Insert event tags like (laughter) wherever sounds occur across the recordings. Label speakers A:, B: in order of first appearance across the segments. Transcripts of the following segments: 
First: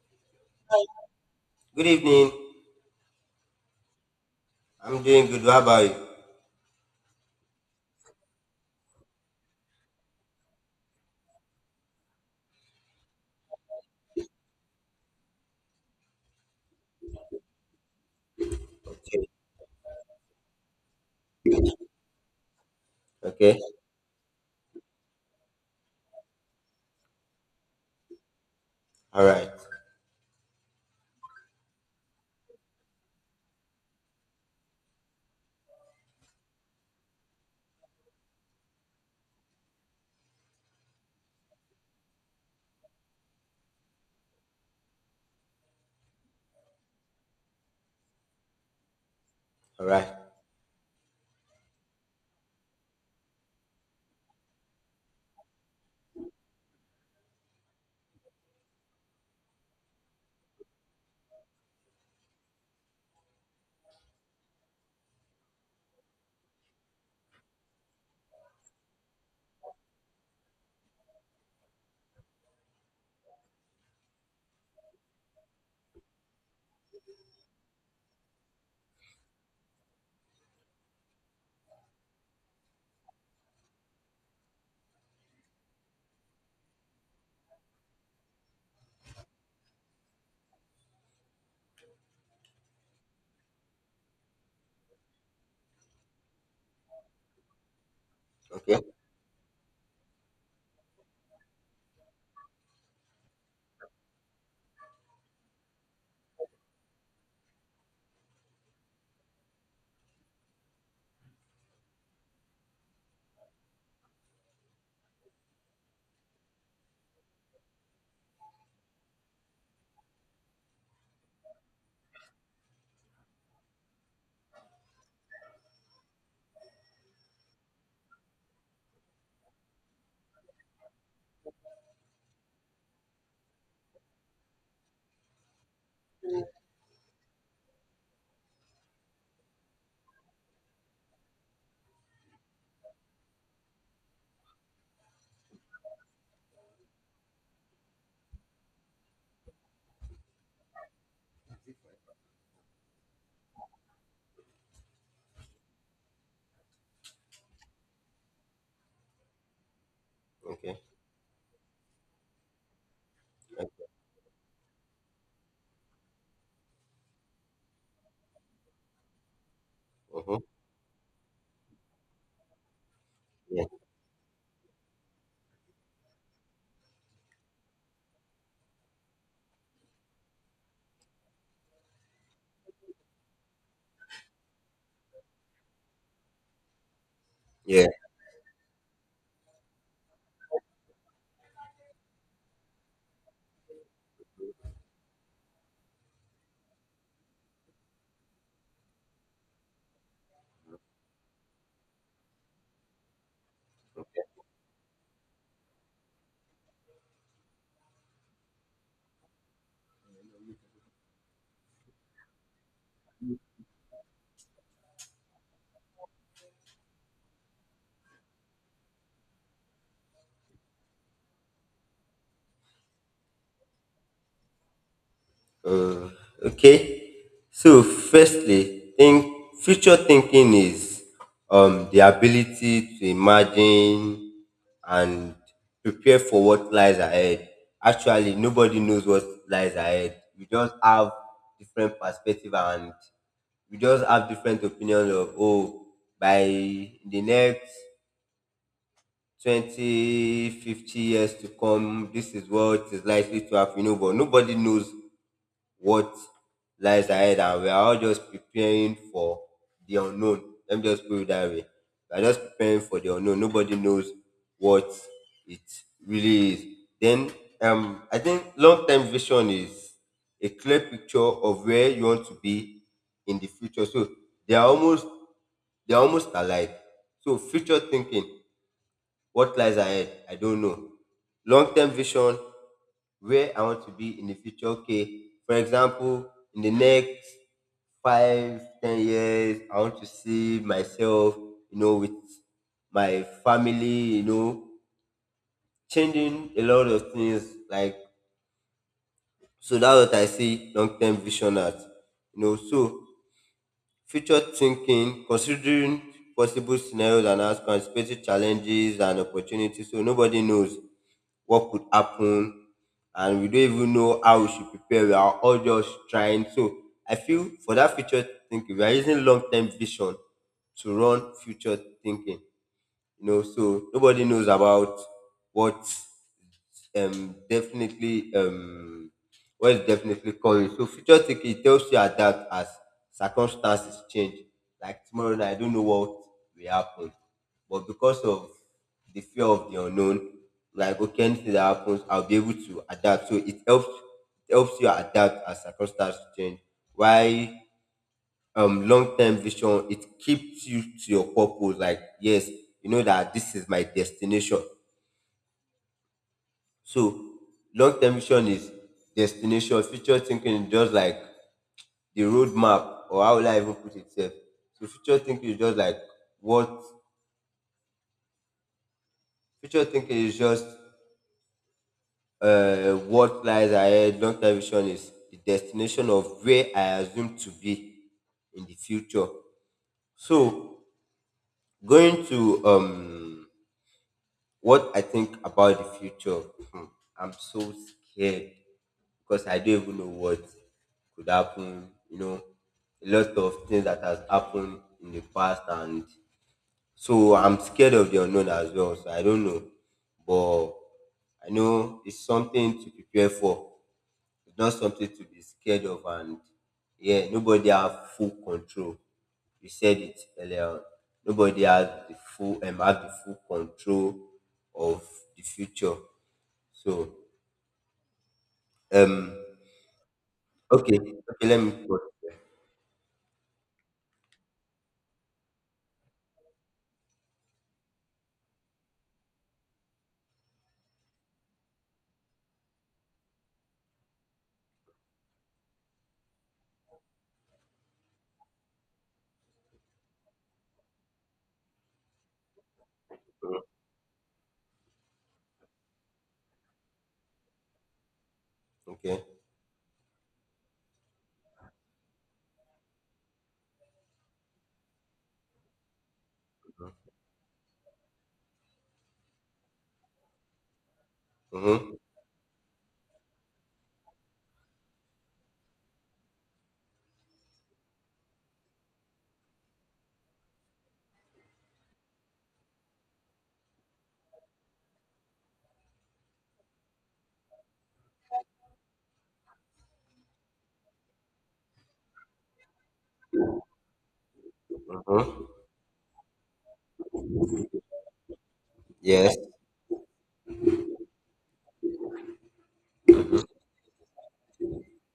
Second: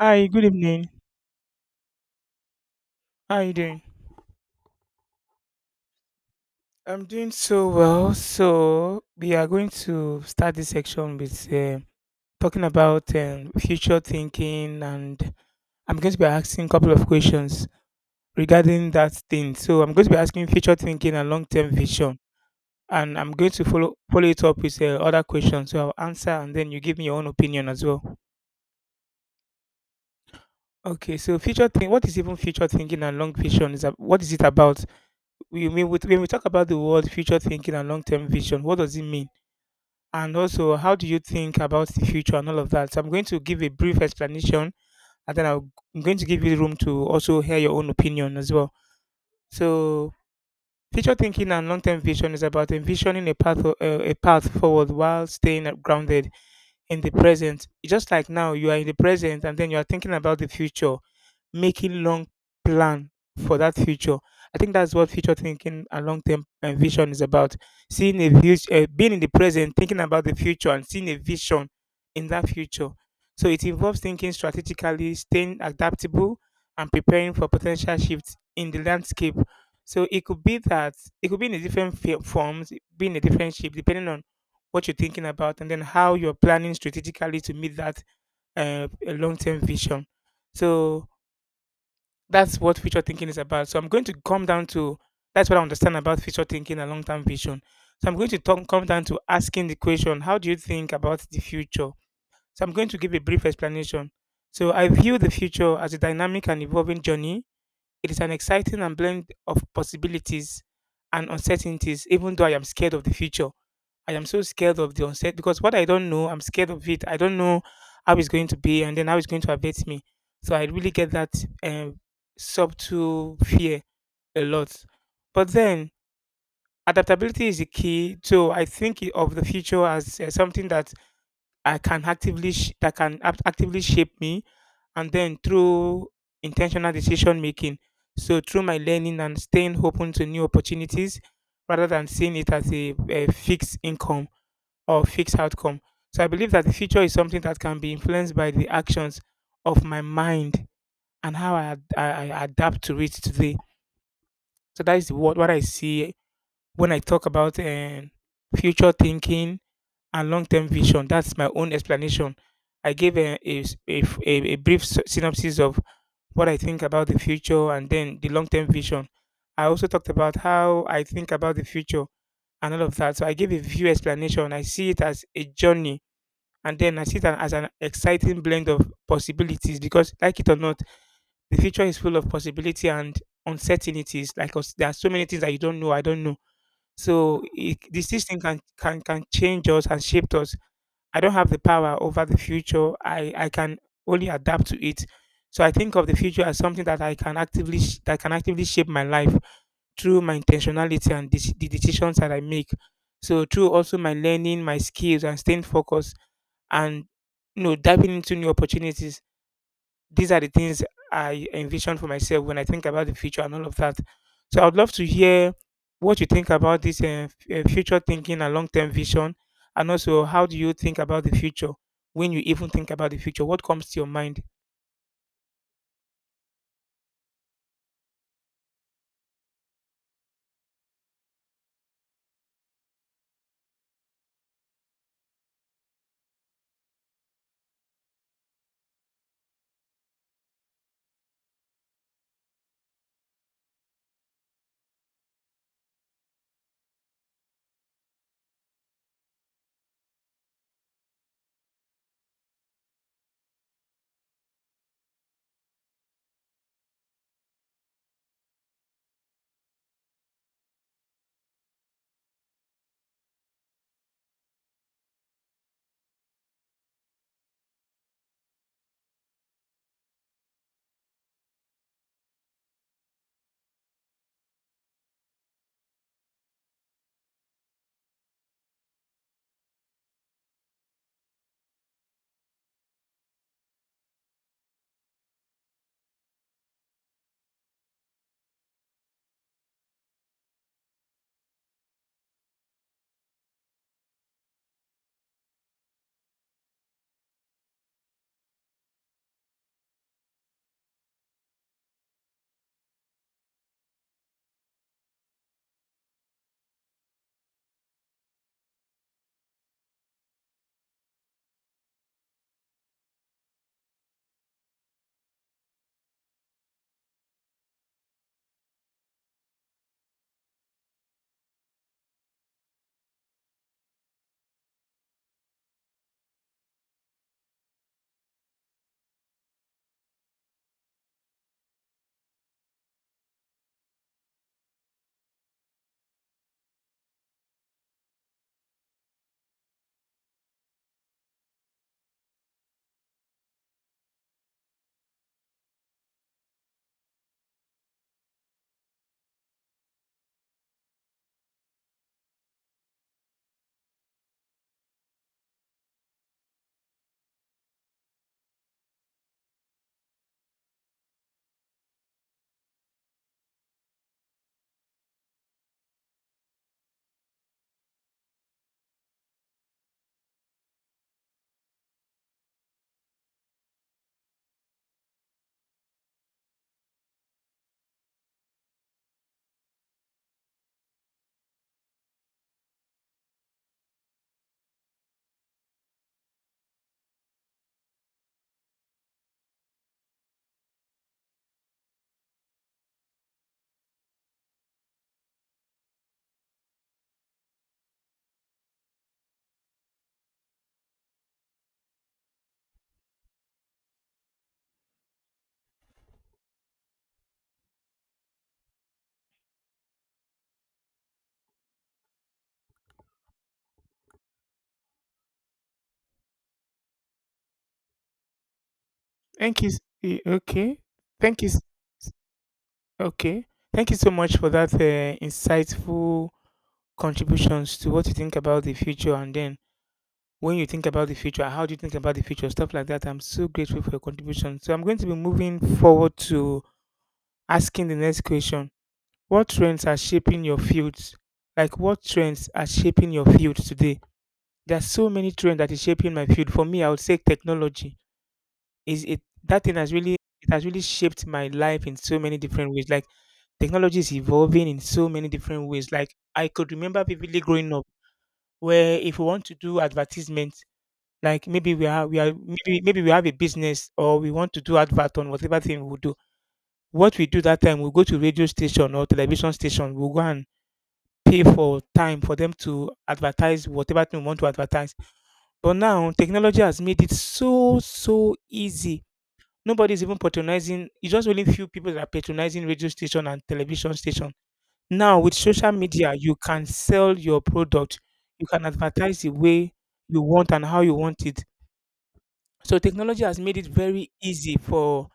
A: Hi, good evening.
B: Good evening.
A: How are you doing?
B: I'm doing good. How about you?
A: I'm doing so well. So we are going to start this section with talking about future thinking, and I'm going to be asking a couple of questions regarding that thing. So I'm going to be asking future thinking and long-term vision, and I'm going
B: Okay.
A: to follow it up with other questions. So I'll answer, and then you give me your own opinion as well.
B: All right.
A: Okay. So future think. What is even future thinking and long vision? What is it about? We mean with, when we talk about the word future thinking and long-term vision, what does it mean, and also how do you think about the future and all of that? So I'm going to give a brief explanation, and I'm going to give you room to also hear your own opinion as well.
B: All right.
A: So future thinking and long-term vision is about envisioning a path forward while staying grounded in the present. Just like now, you are in the present, and then you are thinking about the future, making long plan for that future. I think that's what future thinking and long term vision is about. Seeing a future, being in the present, thinking about the future, and seeing a vision in that future. So it involves thinking strategically, staying adaptable, and preparing for potential shifts in the landscape. So it could be that it could be in a forms, be in a different shape, depending on what you're thinking about, and then how you're planning strategically to meet that uh, long term vision. So that's what future thinking is about. So I'm going to come down to that's what I understand about future thinking and long term vision. So I'm going to talk,
B: Okay.
A: come down to asking the question, how do you think about the future? So I'm going to give a brief explanation. So I view the future as a dynamic and evolving journey. It is an exciting and blend of possibilities and uncertainties, even though I am scared of the future. I am so scared of the onset because what I don't know, I'm scared of it. I don't know how it's going to be and then how it's going to affect me. So I really get that um, subtle fear a lot. But then adaptability is the key. So I think of the future as something that I can actively sh- that actively shape me, and then through intentional decision making. So through my learning and staying open to new opportunities, rather than seeing it as a fixed income or fixed outcome. So I believe that the future is something that can be influenced by the actions of my mind and how I adapt to it today. So that is what I see when I talk about future thinking and long term
B: Okay.
A: vision. That's my own explanation. I gave a, s- a f- a brief synopsis of what I think about the future and then the long term vision. I also talked about
B: Mm-hmm.
A: how I think about the future and all of that. So I gave a
B: Yeah.
A: few explanation. I see it as a journey, and then I see it as an exciting blend of possibilities because, like it or not, the future is full of possibility and uncertainties. Like us, there are so many things that you don't know. I don't know. So it,
B: Yeah.
A: this thing can change us and shape us. I don't have the power over the future. I can only adapt to it. So I think of the future as something that I can actively sh- that can actively shape my life through my intentionality and the decisions that I make. So through also my learning, my skills, and staying focused and diving into new opportunities. These are the things I envision for myself when I think about the future and all of that. So I'd love to hear what you think about this future thinking and long-term vision, and also how do you think about the future? When you even think about the future, what comes to your mind?
B: Uh, okay. So, firstly, think future thinking is the ability to imagine and prepare for what lies ahead. Actually, nobody knows what lies ahead. We just have different perspective, and we just have different opinions of, oh, by the next 20 to 50 years to come, this is what is likely to happen. You know, but nobody knows what lies ahead, and we are all just preparing for the unknown. Let me just put it that way. We are just preparing for the unknown. Nobody knows what it really is. Then, I think long-term vision is a clear picture of where you want to be in the future. So they are almost they are almost alike. So future thinking, what lies ahead, I don't know. Long term vision, where I want to be in the future. Okay, for example, in the next 5, 10 years, I want to see myself, with my family, changing a lot of things. Like, so that's what I see long term vision as. So future thinking, considering possible scenarios and outcomes, anticipating challenges and opportunities. So nobody knows what could happen, and we don't even know how we should prepare. We are all just trying. So I feel for that future thinking, we are using long term vision to run future thinking. So nobody knows about what, definitely, what is definitely calling. So future thinking tells you adapt as circumstances change. Like, tomorrow night I don't know what will happen, but because of the fear of the unknown, like, okay, anything that happens I'll be able to adapt. So it helps you adapt as circumstances change. Why? Long term vision, it keeps you to your purpose. Like, yes, you know that this is my destination. So long term vision is destination, future thinking is just like the roadmap, or how will I even put it sef? So future thinking is just like what. Future thinking is just, what lies ahead. Long term vision is the destination of where I assume to be in the future. So going to What I think about the future, hmm, I'm so scared because I don't even know what could happen. You know, a lot of things that has happened in the past, and so I'm scared of the unknown as well. So I don't know, but I know it's something to prepare for. It's not something to be scared of, and yeah, nobody has full control. You said it earlier on. Nobody has the full control of the future. So um
A: Thank you s- eh, okay
B: okay.
A: thank
B: Okay.
A: you s-
B: Let me put.
A: s- okay Thank you so much for that insightful contributions to what you think about the future, and then when you think about the future, how do you think about the future, stuff like that. I'm so grateful for your contribution. So I'm going to be moving forward to asking the next question. What trends are shaping your fields? Like what trends are shaping your field today? There's so many trends that is shaping my field. For me, I would say technology is it
B: Okay.
A: that thing has really it has really shaped my life in so many different ways. Like technology is evolving in so many different ways. Like I could remember vividly growing up, where if you want to do advertisement. Like
B: Mm-hmm.
A: maybe we have a business, or we want to do advert on whatever thing we do. What we do that time, we go to radio station or television station. We will go and pay for time for them to advertise whatever thing we want to advertise. But now technology has made it so easy. Nobody's even patronizing. It's just only few people that are patronizing radio station and television station. Now with
B: Mm-hmm.
A: social media, you can sell your product. You can advertise the
B: Yes.
A: way you want and how you want it. So technology has made it very easy for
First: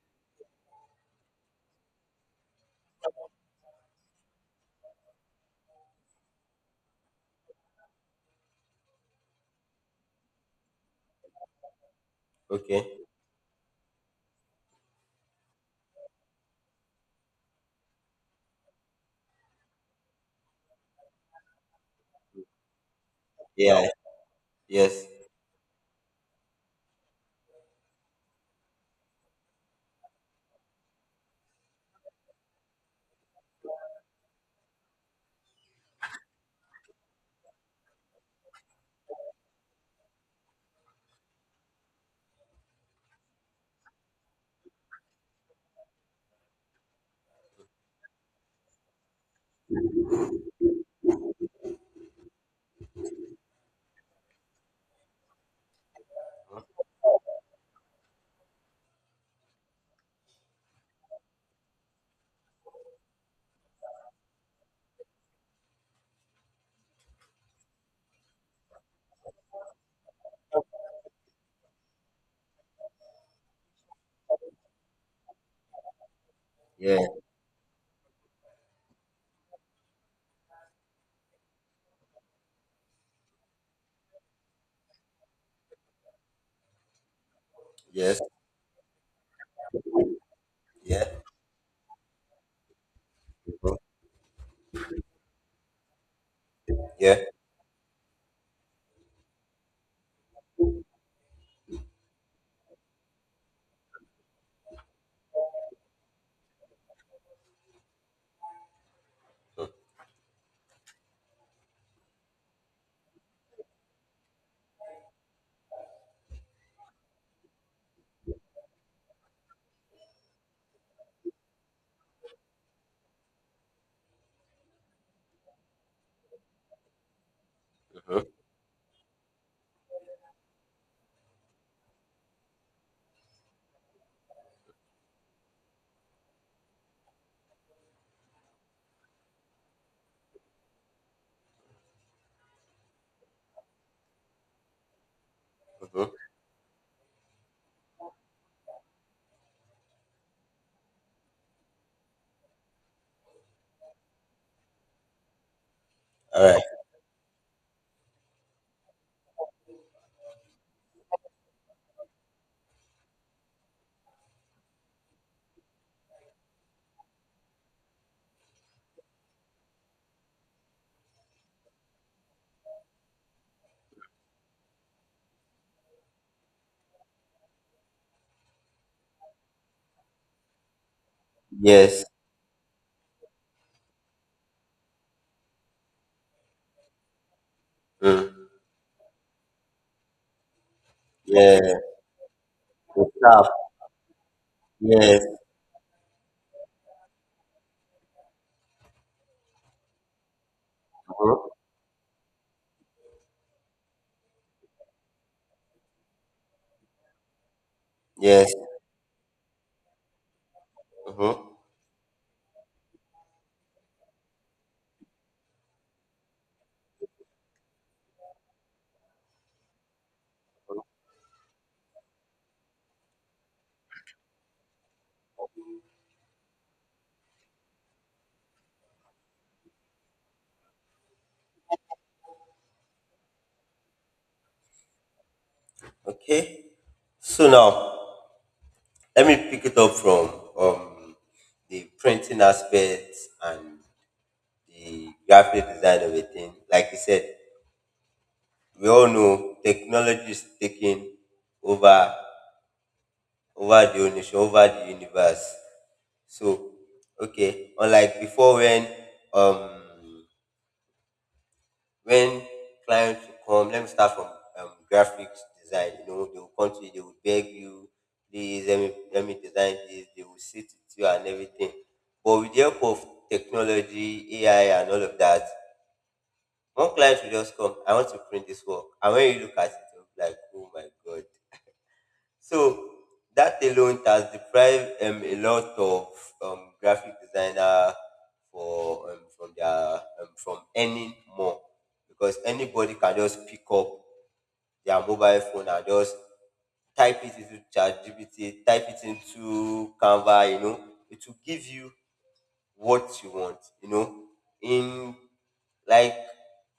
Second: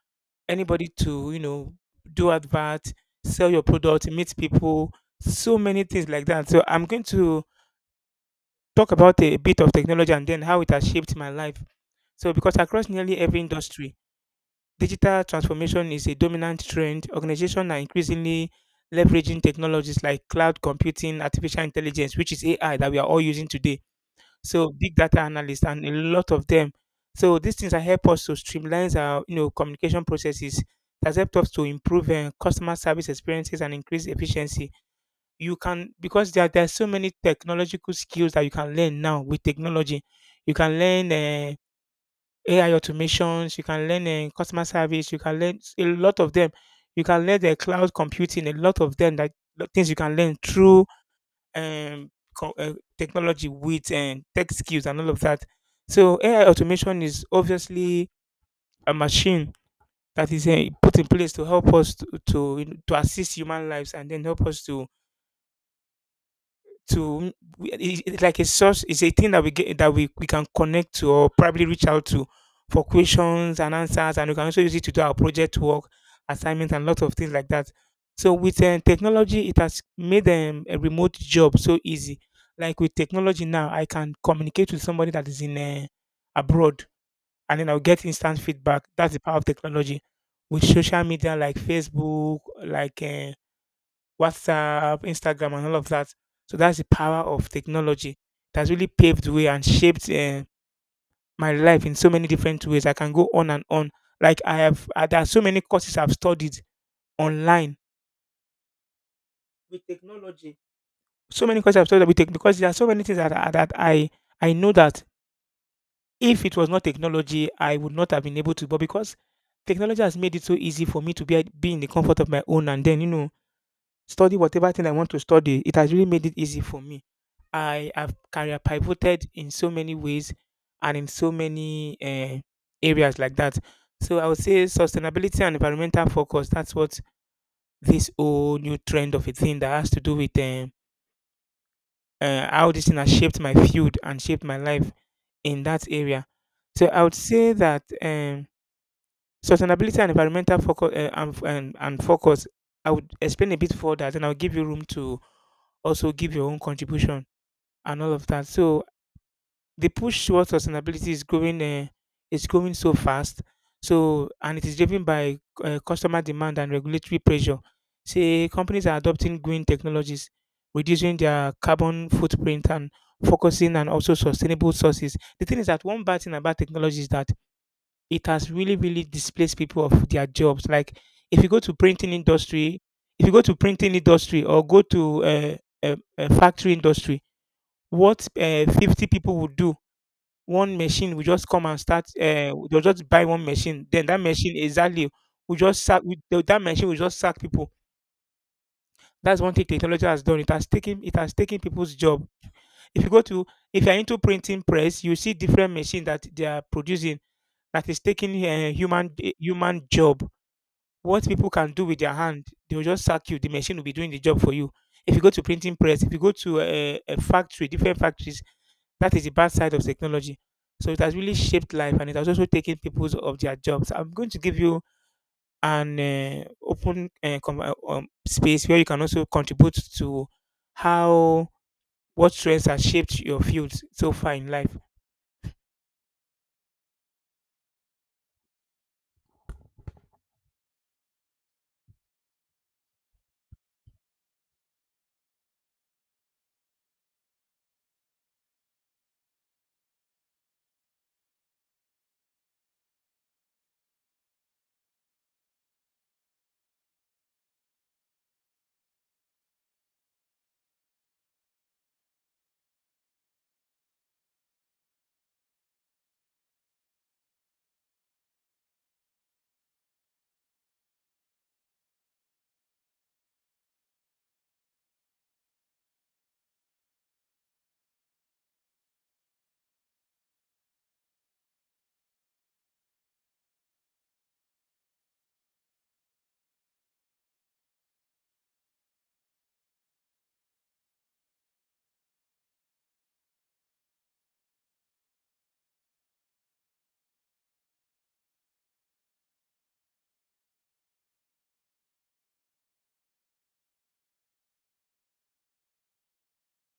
A: anybody to, you know, do advert, sell your product, meet people, so many things like that. So I'm going to talk about a bit of technology and then how it has shaped my life. So because
B: Okay.
A: across nearly every industry, digital transformation is a dominant trend. Organizations are increasingly leveraging technologies like cloud computing, artificial intelligence, which is AI, that we are all using today,
B: Yeah.
A: so big
B: Yes.
A: data analysts and a lot of them. So these things that help us to streamline our, you know, communication processes. That helped us to improve customer service experiences and increase efficiency. You can, because there are so many technological skills that you can learn now with technology. You can learn AI automations. You can learn customer service. You can learn a lot of them. You can learn the cloud computing. A lot of them that things you can learn through um, technology with and tech skills and all of that. So AI automation is obviously a machine that is put in place to help us to assist human lives and then help us it's like a source. It's a thing that we get that we can connect to or probably reach out to for questions and answers, and we can also use it to do our project work, assignments, and
B: Yeah.
A: lots of things like that. So with technology, it has made a remote job so easy. Like with technology now, I can communicate with somebody that is in abroad, and then I'll get
B: Yes.
A: instant feedback. That's the power of technology. With social
B: Yeah.
A: media, like Facebook, like
B: Mhm.
A: WhatsApp, Instagram, and all of that. So that's the
B: Yeah.
A: power of technology. It has really paved the way and shaped my life in so many different ways. I can go on and on. Like there are so many courses I've studied online with technology. So many courses I've studied with tech, because there are so many things that I know that if it was not technology, I would not have been able to. But because technology has made it so easy for me to be in the comfort of my own, and then, you know, study whatever thing I want to study. It has really made it easy for me. I have career pivoted in so many ways and in so many areas like that. So I would say sustainability and environmental focus. That's what this whole new trend of a thing that has to do with how this thing has shaped my field and shaped my life in that
B: Mm-hmm.
A: area. So I would say that sustainability and environmental focus and focus. I would explain a bit further, and I'll give you room to also give
B: All
A: your own
B: right.
A: contribution and all of that. So the push towards sustainability is growing so fast so, and it is driven by customer demand and regulatory pressure. Say companies are adopting green technologies, reducing their carbon footprint, and focusing on also sustainable sources. The thing is that one bad thing about technology is that it has really really displaced people of their jobs. Like, if you go to
B: Yes.
A: printing industry, if you go to printing industry or go to a factory industry, what
B: Mm.
A: 50 people would do, one machine will just
B: Yeah.
A: come and start. They'll
B: The
A: just buy one
B: staff.
A: machine, then that machine exactly
B: Yes.
A: will just sack with that machine will just sack people. That's one thing technology has done. It has taken
B: Mhm.
A: people's job. If you go to, if you're into printing press, you see different machine that they are producing that is taking
B: Yes.
A: human human job. What people
B: Mm-hmm.
A: can do with their hand, they will just sack you. The machine will be doing the job for you. If you go to printing press, if you go to a factory, different factories, that is the bad side of technology. So it has really shaped life, and it has also taken people of their jobs. I'm going to give you an open space where you can also contribute to how, what trends have shaped your field so far in life.
B: Okay. So now let me pick it up from um, the printing aspect and the graphic design of a thing. Like you said, we all know technology is taking over over the whole nation, over the universe. So okay, unlike before um when clients will come, let me start from graphics design. You know, they will come to you, they will beg you, please let me design this. They will sit with you and everything. But with the help of technology, AI, and all of that, one client will just come. I want to print this work, and when you look at it, you'll be like, oh my god. So that alone has deprived a lot of graphic designer for from their from earning more because anybody can just pick up their mobile phone and just type it into ChatGPT, type it into Canva. It will give you what you want. You know, in Like,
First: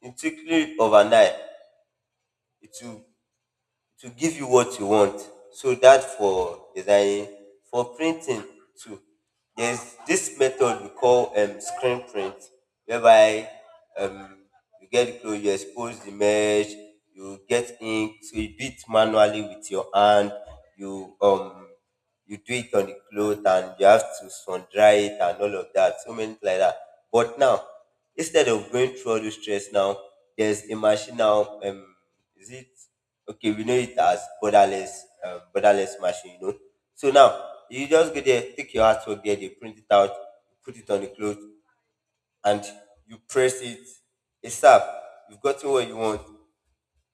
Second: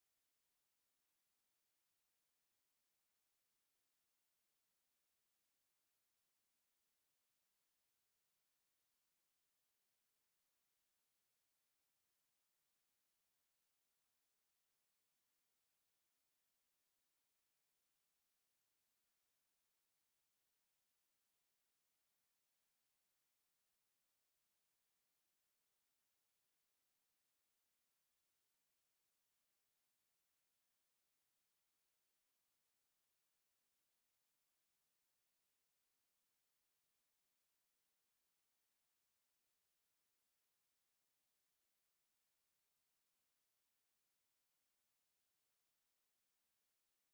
B: it quickly overnight. It will to give you what you want. So that for designing, for printing too. There's this method we call screen print, whereby um, you get close, you expose the mesh, you get ink, so you do it manually with your hand. You um you do it on the cloth, and you have to sun dry it and all of that, so many things like that. But now, instead of going through all this stress now, there's a machine now. Is it okay? We know it as borderless, borderless machine, you know. So now you just go there, take your artwork there, they print it out, put it on the cloth, and you press it. It's up. You've gotten what you want.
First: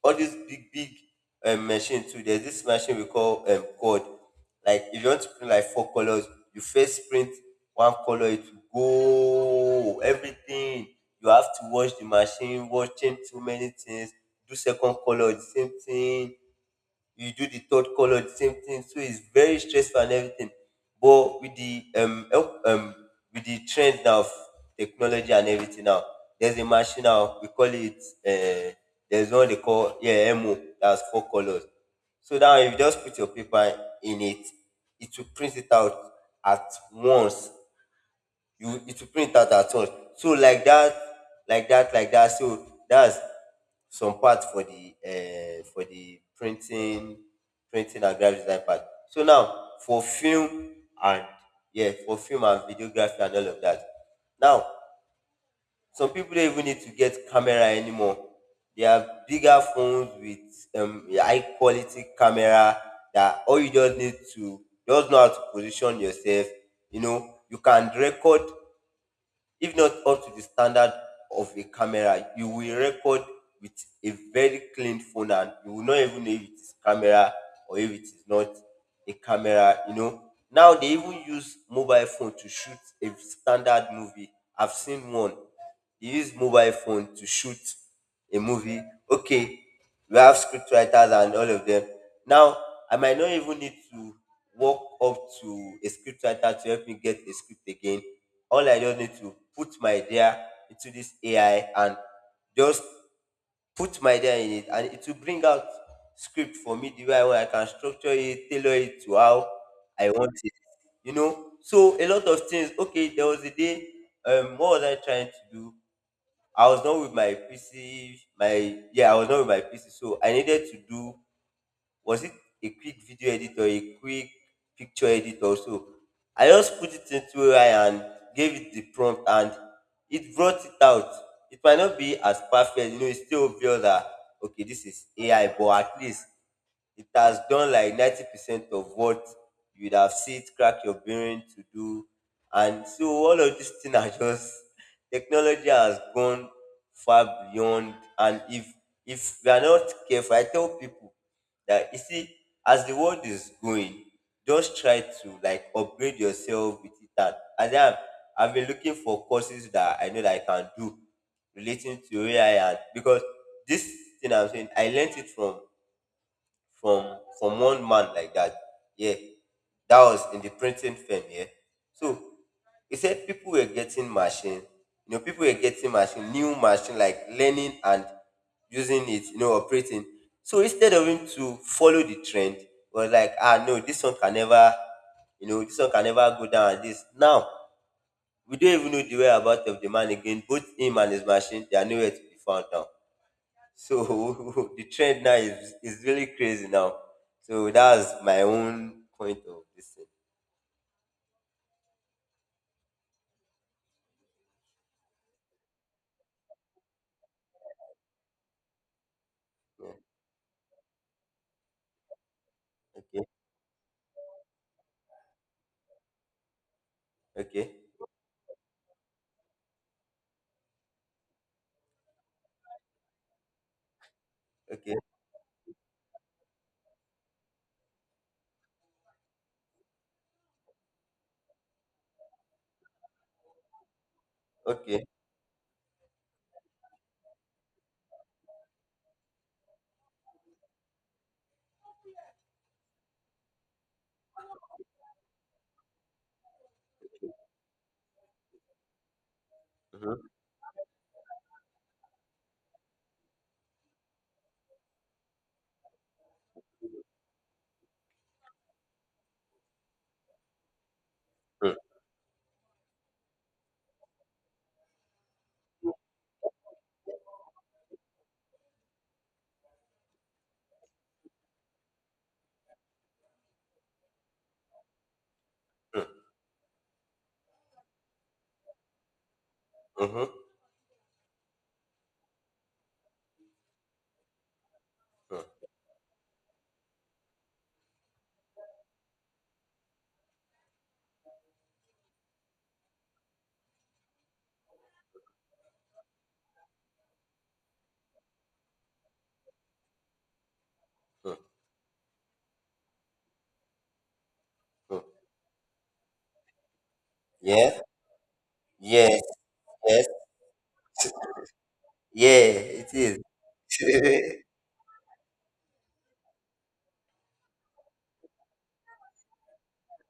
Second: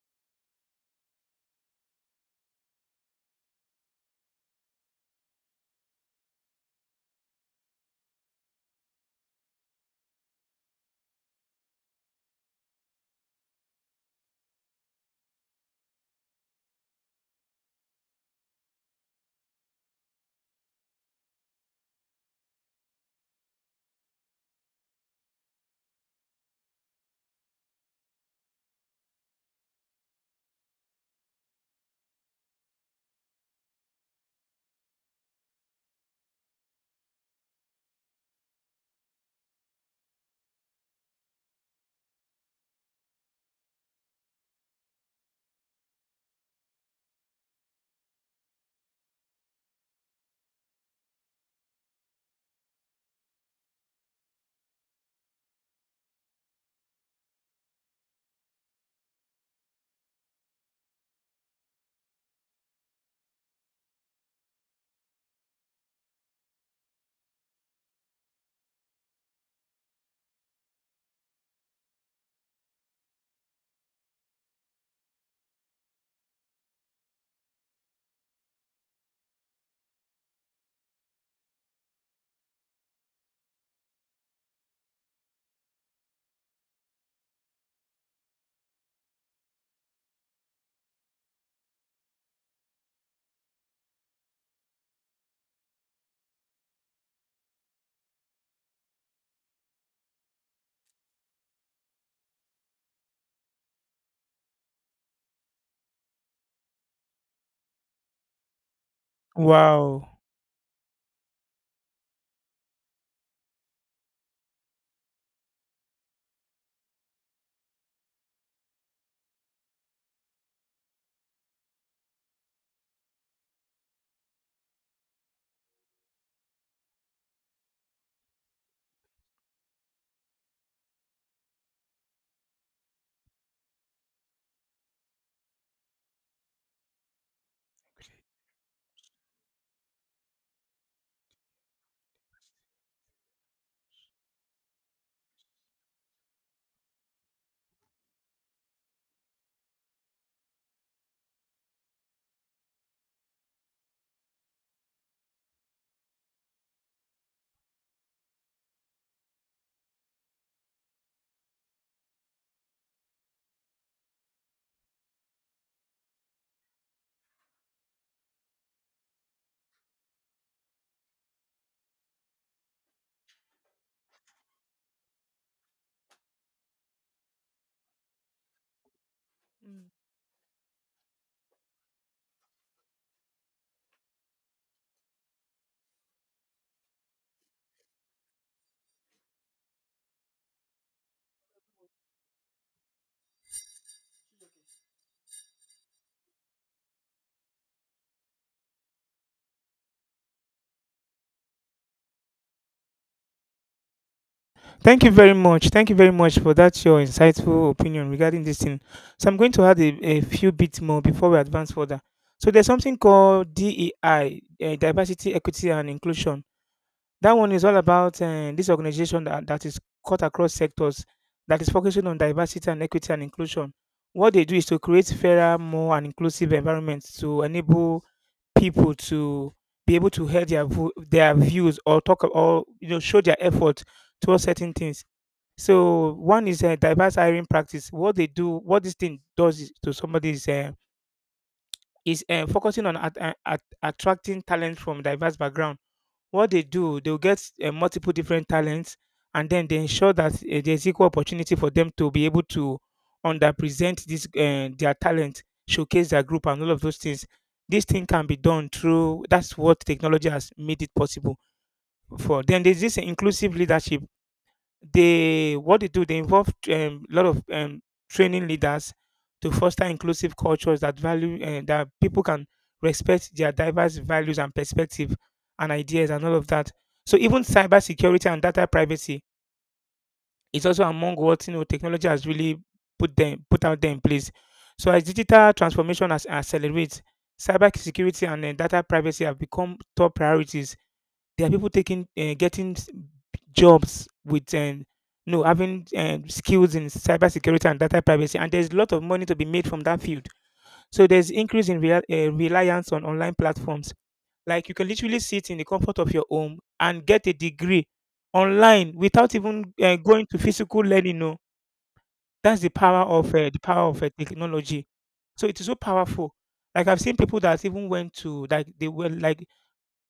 B: All these big big machine too. There's this machine we call code. Like, if you want to print like four colors, you first print one color, it will go everything. You have to wash the machine, wash change too many things. Do second color, the same thing, you do the third color, the same thing. So it's very stressful and everything. But with the trend now of technology and everything now, there's a machine now we call it, there's one they call, yeah, MO, that's four colors. So now if you just put your paper in it, it will print it out at once. You it will print out at all, so like that, like that, like that. So that's some part for the, for the printing and graphic design part. So now and yeah for film and videography and all of that. Now some people don't even need to get camera anymore. They have bigger phones with high quality camera, that all you just need to just know how to position yourself. You can record, if not up to the standard of a camera, you will record with a very clean phone, and you will not even know if it is camera or if it is not a camera, you know. Now they even use mobile phone to shoot a standard movie. I've seen one. They use mobile phone to shoot a movie. Okay, we have scriptwriters and all of them. Now I might not even need to walk up to a scriptwriter to help me get a script again. All I just need to put my data into this AI, and just put my data in it, and it will bring out script for me the way I want. I can structure it, tailor it to how
A: Wow.
B: I want it. You know, so a lot of things. Okay, there was a day. What was I trying to do? I was not with my PC. I was not with my PC, so I needed to do, was it a quick video editor, a quick picture editor? So I just put it into AI and gave it the prompt, and it brought it out. It might not be as perfect, you know, it's still obvious that okay, this is AI, but at least it has done like 90% of what you would have seen it crack your brain to do. And so all of these things are just (laughs) technology has gone far beyond. And if we are not careful, I tell people that you see, as the world is going, just try to like upgrade yourself with it. And then I've been looking for courses that I know that I can do relating to AI, and because this thing I'm saying, I learned it from from one man like that. Yeah, that was in the printing firm. Yeah, so he said people were getting machine. People were getting machine, new machine, like learning and using it. You know, operating. So instead of him to follow the trend, was like, ah, no, this one can never, this one can never go down. Like this now, we don't even know the whereabouts of the man again. Both him and his machine, they are nowhere to be found now. So (laughs) the trend now is really crazy now. So that's my own point of this thing.
A: Thank you very much. Thank you very much for that your insightful opinion regarding this thing. So I'm going to add a few bits more before we advance further. So there's something
B: Yeah. Okay.
A: called DEI, diversity, equity, and inclusion. That one is
B: Okay.
A: all about this organization that, is cut across sectors, that is focusing on diversity and equity and inclusion. What they do is to
B: Okay.
A: create fairer, more and inclusive environments to enable people to be able to hear their their views or talk or, you know, show their effort towards certain things.
B: Okay.
A: So one is a diverse hiring practice. What they do, what this thing does is, to somebody, is focusing on attracting talent from diverse background. What they do, they'll get multiple different talents, and then they ensure
B: Mm-hmm.
A: that there's equal opportunity for them to be able to underpresent this their talent, showcase their group, and all of those things. This thing can be done through. That's what technology has made it possible
B: Mm-hmm.
A: for. Then there's this inclusive leadership. They, what they do, they involve a lot of training leaders to foster inclusive cultures that value that people can respect their diverse values and perspective and ideas and all of that. So even cybersecurity and data privacy
B: Mm-hmm.
A: is also among what, you know, technology has really put them, put out there in place. So as
B: Mm.
A: digital transformation has accelerates, cybersecurity and data privacy have become top priorities. There are people taking getting jobs with no having skills in cybersecurity and data privacy, and there's a lot of money to be made from that field. So there's
B: Mm.
A: increase in reliance on online platforms. Like, you can
B: Mm.
A: literally sit in the comfort of your home and get a
B: Yes.
A: degree online
B: Yes.
A: without even
B: Yes.
A: going to physical learning. No,
B: Yeah.
A: that's
B: It is.
A: the power of
B: (laughs)
A: technology. So it is so powerful. Like, I've seen people that even went to, like, they were like,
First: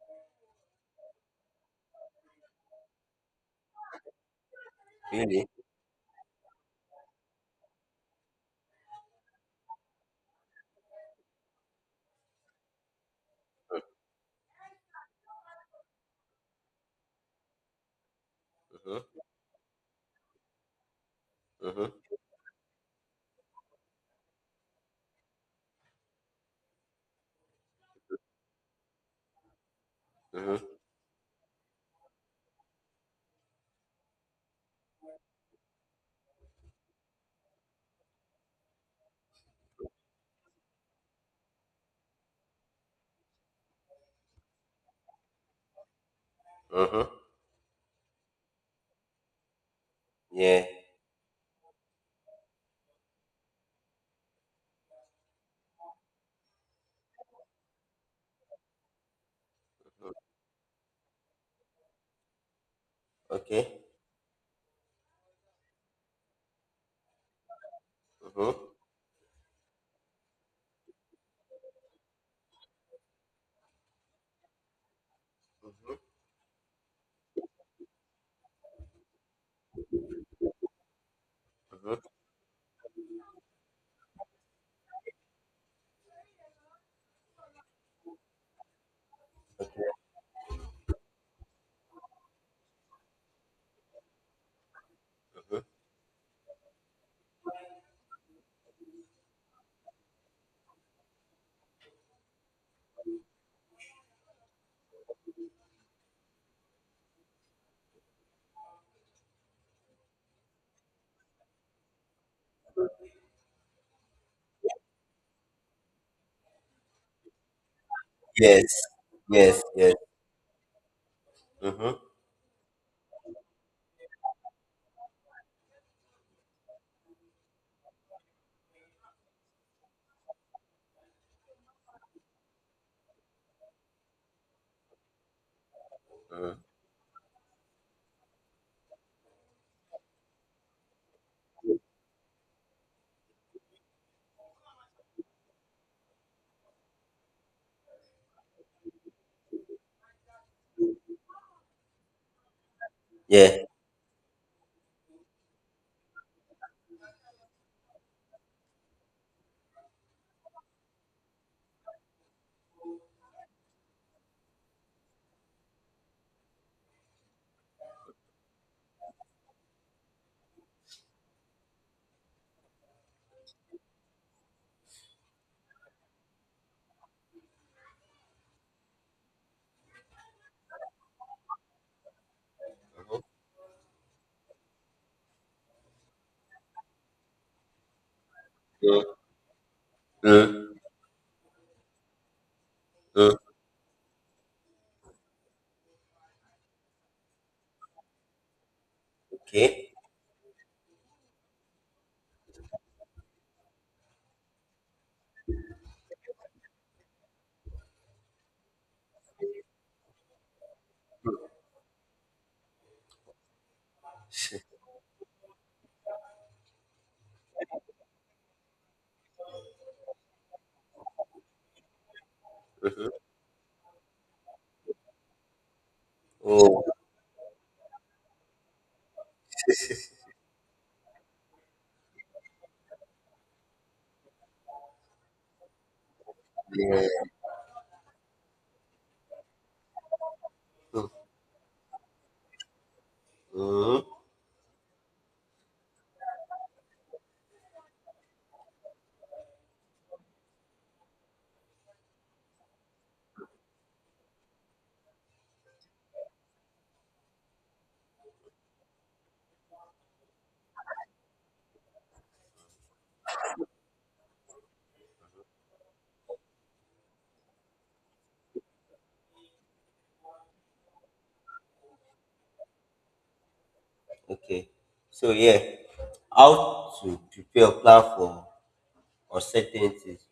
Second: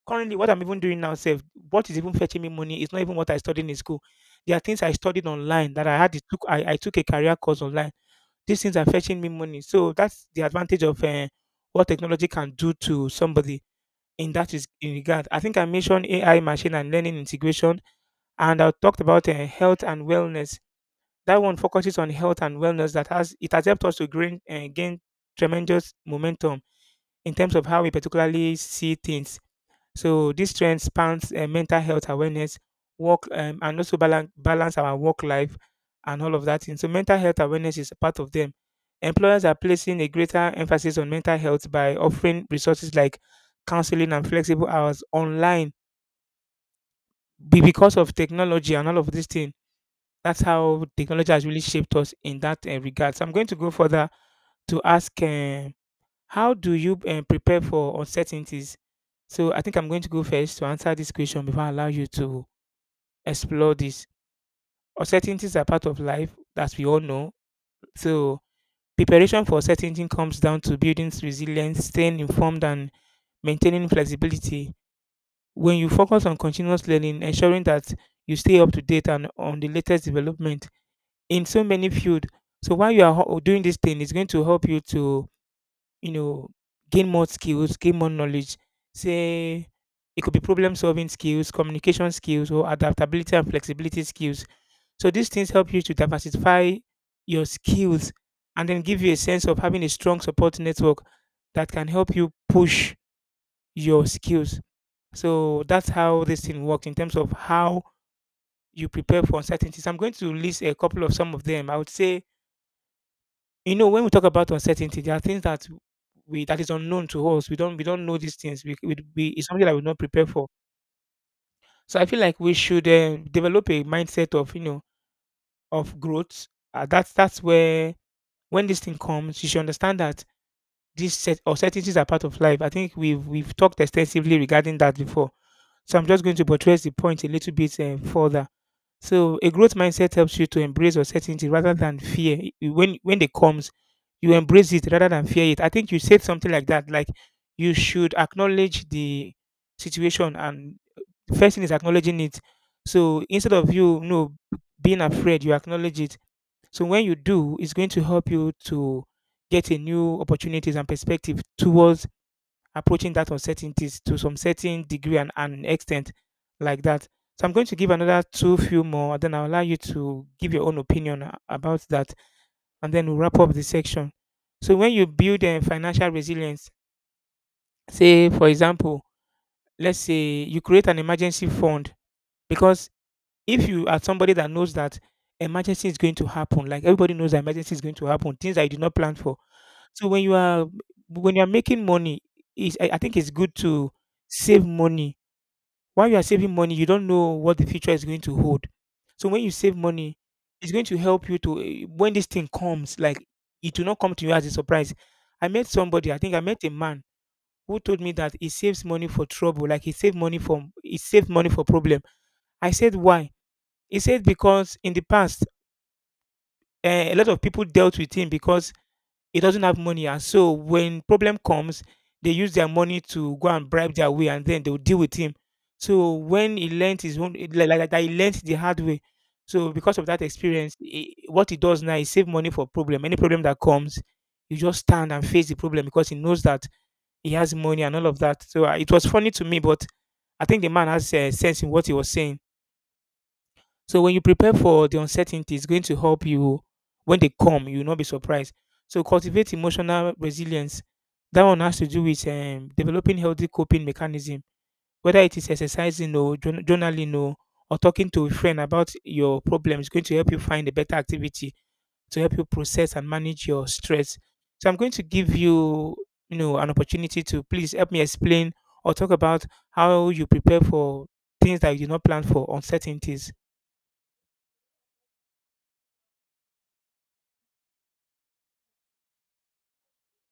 A: currently what I'm even doing now self, what is even fetching me money is not even what I studied in school. There are things I studied
B: Really.
A: online that I had to took, I took a career course online. These things are fetching me money. So that's the advantage of what technology can do to somebody in that is in regard. I think I mentioned AI, machine and learning integration, and I talked
B: Mm-hmm.
A: about health and wellness. That one focuses
B: Mm-hmm.
A: on health and wellness. That has, it has helped us to gain tremendous momentum in terms of how we particularly see things. So this
B: Mm-hmm.
A: trend spans mental health awareness, work, and also balance our work life and all of that. Thing. So mental health awareness is a part of them. Employers are placing a greater emphasis on mental health by offering resources like counseling and flexible hours online
B: Mm-hmm.
A: because of technology and all of this thing. That's
B: Yeah.
A: how technology has really shaped us in that regard. So I'm going to go further to ask. How do you prepare for uncertainties? So I think I'm going to go first to answer this question before I allow you to explore
B: Okay.
A: this. Uncertainties are part of life, as we all know. So
B: Mm-hmm.
A: preparation for uncertainty comes down to building resilience, staying informed, and maintaining flexibility. When you
B: Mm-hmm.
A: focus on continuous learning, ensuring that you stay up to date and on the latest development in so many
B: Mm-hmm.
A: fields. So while you are doing this thing, it's going to help you to, you know, gain more skills, gain more knowledge. Say it could be problem solving skills, communication skills, or adaptability and flexibility skills. So these things
B: Mm-hmm.
A: help you to diversify your skills, and then give you a sense of having a strong support network that can help you push your skills. So that's how this thing works in terms of how you prepare for uncertainties. I'm going to list a couple of some of them. I would say, you know, when we talk about uncertainty, there are things that we that is unknown to us. We don't, we don't know these things.
B: Yes.
A: We it's
B: Yes.
A: something that we're
B: Yes.
A: not prepared for.
B: Mm-hmm.
A: So I feel like we should develop a mindset of, you know, of growth, that's where when this thing comes, you should understand that these set uncertainties are part of life. I think we've talked extensively regarding that before. So I'm just going to
B: Mm-hmm.
A: buttress the point a little bit further. So a growth mindset helps you to embrace uncertainty rather than fear. When it comes, you embrace it rather than fear it. I think you said something like that. Like, you should acknowledge the situation, and the first thing is acknowledging it. So instead
B: Yeah.
A: of you, you know, being afraid, you acknowledge it. So when you do, it's going to help you to get a new opportunities and perspective towards approaching that uncertainties to some certain degree and extent like that. So I'm going to give another two few more, then I'll allow you to give your own opinion about that, and then we'll wrap up the section. So when you build a financial resilience, say for example, let's say you create an emergency fund, because if you are somebody that knows that emergency is going to happen, like everybody knows that emergency is going to happen, things that you did not
B: Mm-hmm.
A: plan for. So when you are, when you are making money, is I think it's
B: Mm-hmm.
A: good to save money. While you are saving money, you don't know what the future is going to hold. So when you save
B: Okay.
A: money, it's going to help you to when this thing comes, like, it will not come to you as a surprise. I met somebody, I think I met a man who told me that he saves money for trouble, like he saved money for, he saved money for problem. I said why? He said because in the past, a lot of people dealt with him because he doesn't have money, and so when problem comes, they use their money
B: Mhm.
A: to go and bribe their way, and then they will deal with him. So when he
B: Oh,
A: learnt his own, like, like, that, he learnt the hard way. So because of that experience, he, what he does now is save money for problem. Any problem that comes, you just stand and face the problem because he knows that
B: yeah.
A: he has money and all of that. So it was funny to me, but I think the man has sense in what he was saying. So
B: Mhm.
A: when you prepare for the uncertainty, it's going to help you when they come, you will not be surprised. So cultivate emotional resilience. That one has to do with developing healthy coping mechanism, whether it is exercising or journaling or talking to a friend about your problem is going to help you find a better activity to help you process and manage your stress. So I'm going to give you, you know, an opportunity to please help me explain or talk about how you prepare for things that you did not plan for, uncertainties.
B: Okay. So yeah, how to prepare a plan for uncertainties.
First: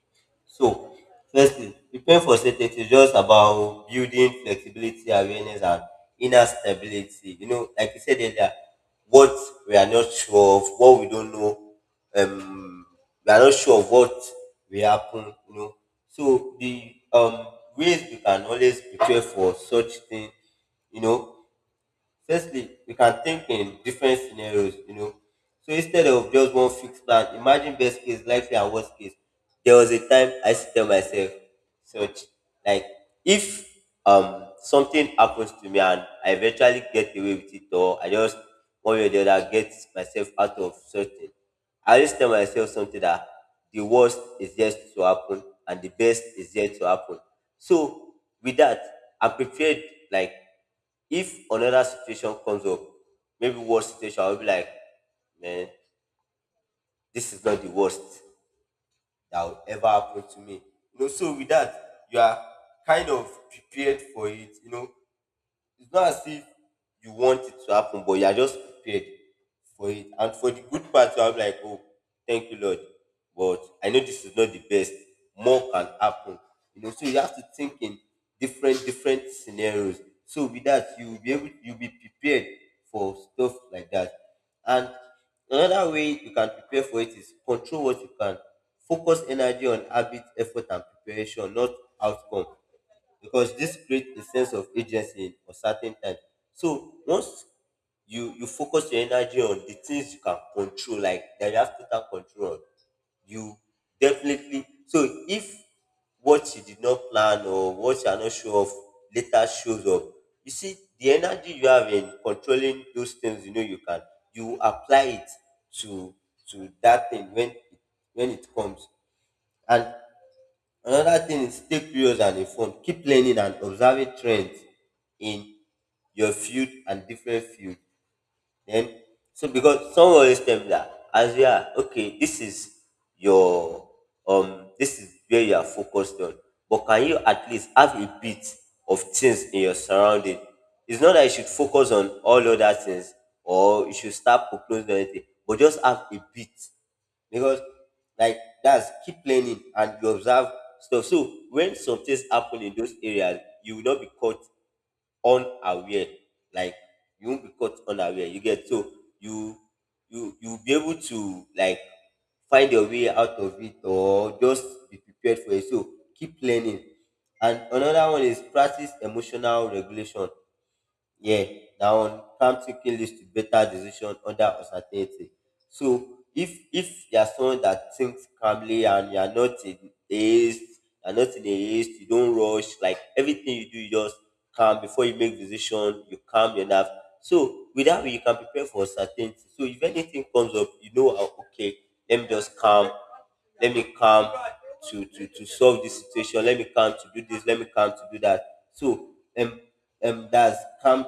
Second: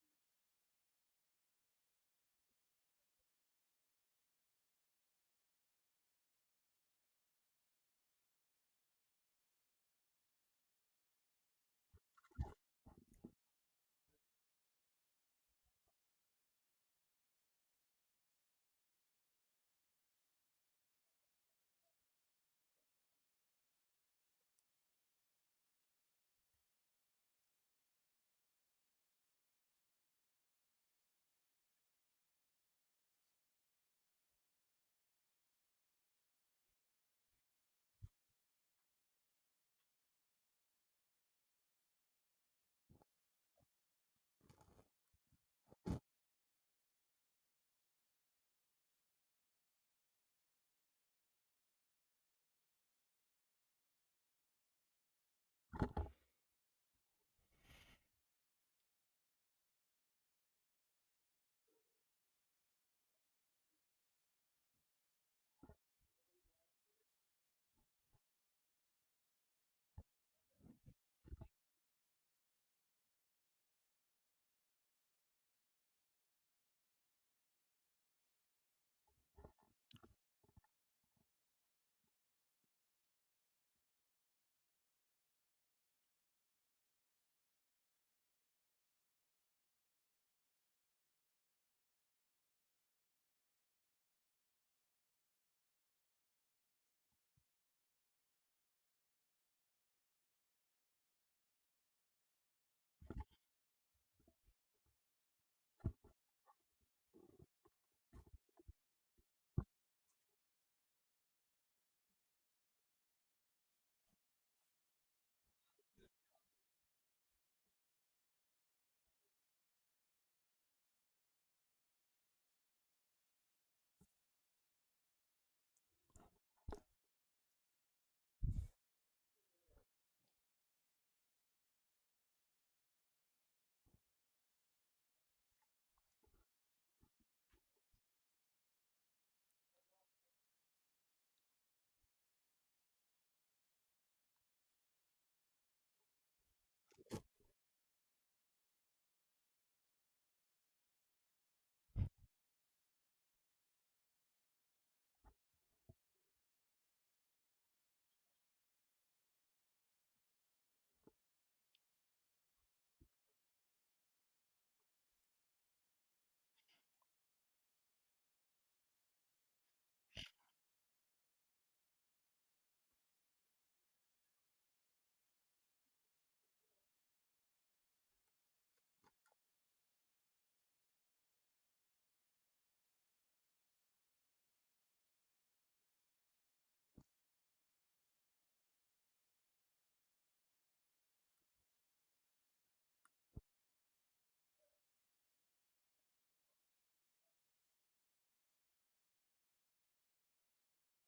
B: So, firstly, preparing for certainty is just about building flexibility, awareness, and inner stability. Like you said earlier, what we are not sure of, what we don't know, um, we are not sure of what will happen. So the ways we can always prepare for such thing, you know, Firstly, we can think in different scenarios. So instead of just one fixed plan, imagine best case, likely, and worst case. There was a time I used to tell myself, such like if something happens to me and I eventually get away with it, or I just one way or the other get myself out of certain, I just tell myself something, that the worst is yet to happen and the best is yet to happen. So with that, I'm prepared, like if another situation comes up, maybe worst situation, I'll be like, man, this is not the worst that will ever happen to me. You know, so with that, you are kind of prepared for it. It's not as if you want it to happen, but you are just prepared for it. And for the good part, I'm like, oh, thank you, Lord. But I know this is not the best. More can happen. You know, so you have to think in different, different scenarios. So with that, you'll be prepared for stuff like that. And another way you can prepare for it is control what you can. Focus energy on habit, effort, and preparation, not outcome, because this creates a sense of agency in uncertain times. So once you focus your energy on the things you can control, like that you have total control on, you definitely. So if what you did not plan or what you are not sure of later shows up, you see the energy you have in controlling those things you know you can, you apply it to to that thing when it comes. And another thing is take periods and inform. Keep learning and observing trends in your field and different field. Then so because some always tell me that as we are okay, this is your this is where you are focused on. But can you at least have a bit of things in your surrounding? It's not that you should focus on all other things or you should start proposing anything, but just have a bit, because like that's keep learning and you observe stuff, so when some things happen in those areas you will not be caught unaware, like you won't be caught unaware, you get? So you you'll be able to like find your way out of it or just be prepared for it. So keep learning. And another one is practice emotional regulation, yeah, down come thinking leads to better decision under uncertainty. So if you're someone that thinks calmly and you're not in haste, you're not in a haste, you don't rush, like everything you do, you just calm before you make decision, you calm your nerves. So with that way you can prepare for uncertainty. So if anything comes up, you know how, okay, let me just calm, let me calm to solve this situation, let me calm to do this, let me calm to do that. So um that's calm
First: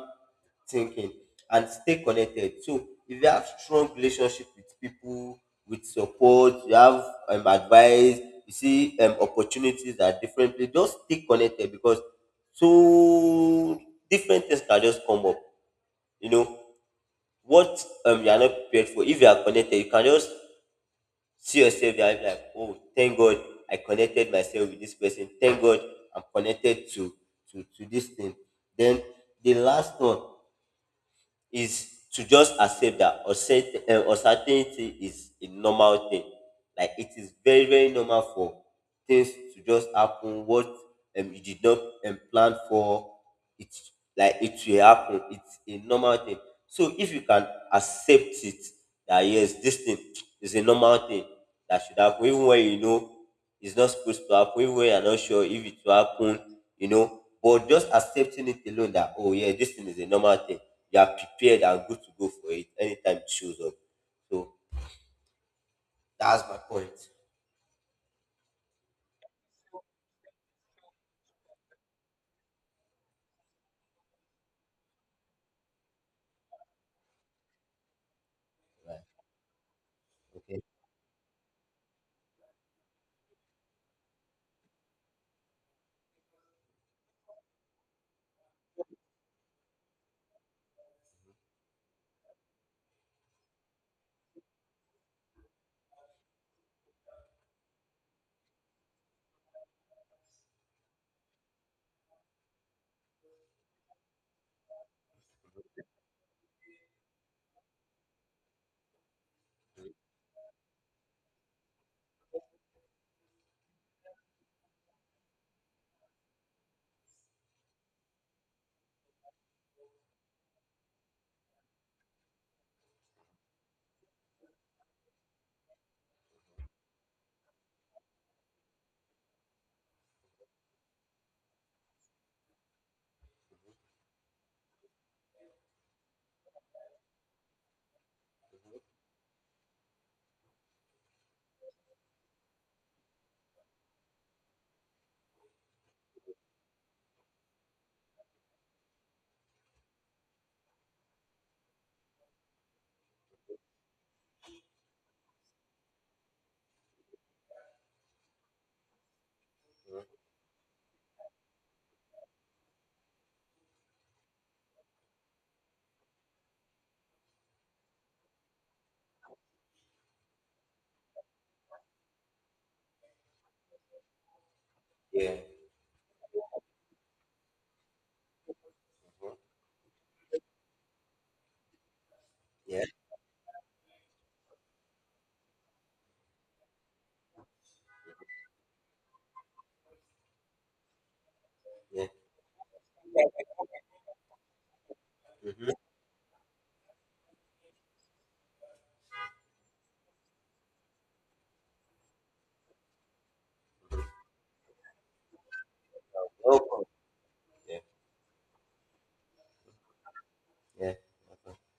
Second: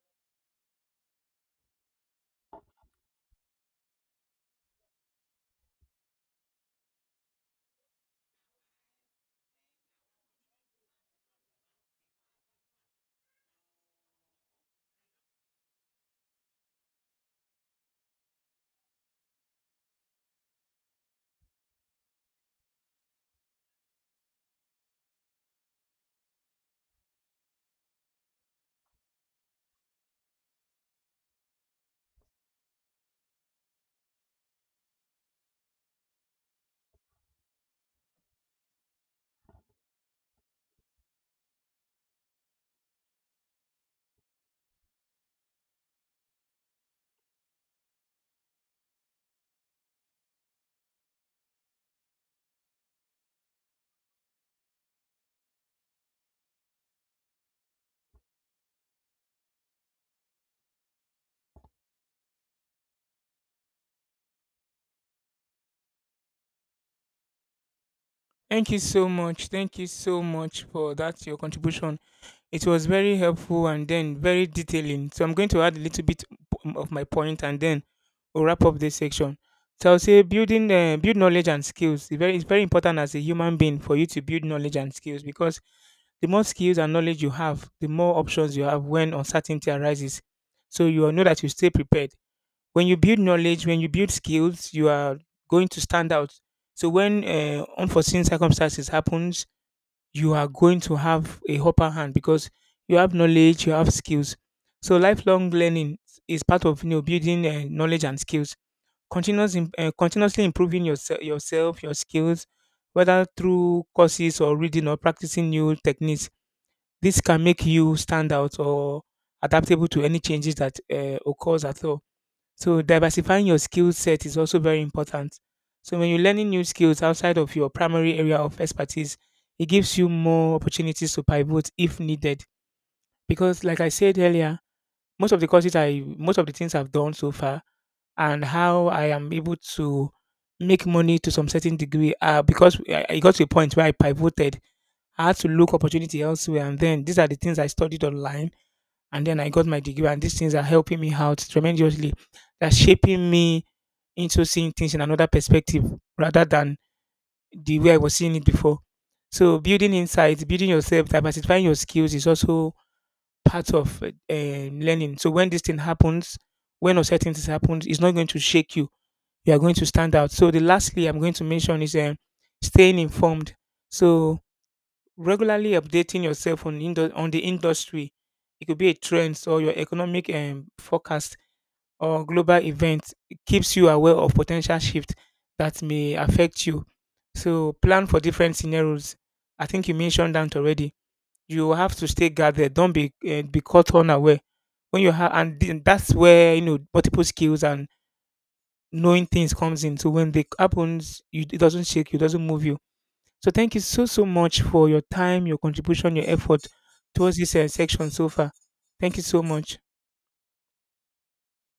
B: thinking. And stay connected. So if you have strong relationship with people, with support, you have advice, you see opportunities that differently, just stay connected, because so different things can just come up. You know, what you are not prepared for, if you are connected, you can just see yourself there and be like, oh, thank God I connected myself with this person. Thank God I'm connected to this thing. Then the last one is to just accept that uncertainty is a normal thing. Like it is very, very normal for things to just happen. What you did not plan for, it like it will happen. It's a normal thing. So if you can accept it, that yes, this thing is a normal thing that should happen, even when you know it's not supposed to happen, even when you're not sure if it will happen, you know. But just accepting it alone, that oh yeah, this thing is a normal thing, you are prepared and good to go for it anytime it shows up. So that's my point.
A: Thank you so much. Thank you so much for that your contribution. It was very helpful and then very detailing. So I'm going to add a little bit of my point, and then we'll wrap up this section. So I'll say
B: Okay.
A: building build knowledge and skills. It's very important as a human being for you to build knowledge and skills, because the more skills and knowledge you have, the more options you have when uncertainty arises. So you will know that you stay prepared. When you build knowledge, when you build skills, you are going to stand out. So when unforeseen circumstances happens, you are going to have a upper hand because you have knowledge, you have skills. So lifelong learning is part of, you know, building knowledge and skills. Continuously improving yourself, your skills, whether through courses or reading or practicing new techniques. This can make you stand out or adaptable to any changes that occurs at all. So diversifying your skill set is also very important. So when you're learning new skills outside of your primary area of expertise, it gives you more opportunities to pivot if needed. Because like I said earlier, most of the courses I most of the things I've done so far and how I am able to make money to some certain degree are because I got to a point where I pivoted. I had to look opportunity elsewhere, and then these are the things I studied online, and then I got my degree, and these things are helping me out tremendously. They're shaping me into seeing things in another perspective rather than the way I was seeing it before. So building insights, building yourself, diversifying your skills is also part of learning. So when this thing happens, when uncertainties happens, it's not going to shake you. You are going to stand out. So the lastly I'm going to mention is staying informed. So
B: Yeah.
A: regularly updating yourself on on the industry. It could be a
B: Mhm.
A: trend or your economic forecast or global
B: Yeah.
A: event keeps you aware of potential shift that may affect you. So plan for different scenarios. I think you mentioned that already. You have
B: Yeah.
A: to stay guarded. Don't be caught unaware. When you have, and
B: Hmm.
A: then that's where, you know, multiple skills and knowing things comes in. So when they happens, you, it doesn't shake you, it doesn't move you. So thank you so so much for your time, your contribution, your effort
B: Welcome.
A: towards this
B: Yeah.
A: section so far. Thank you so much.
B: Yeah.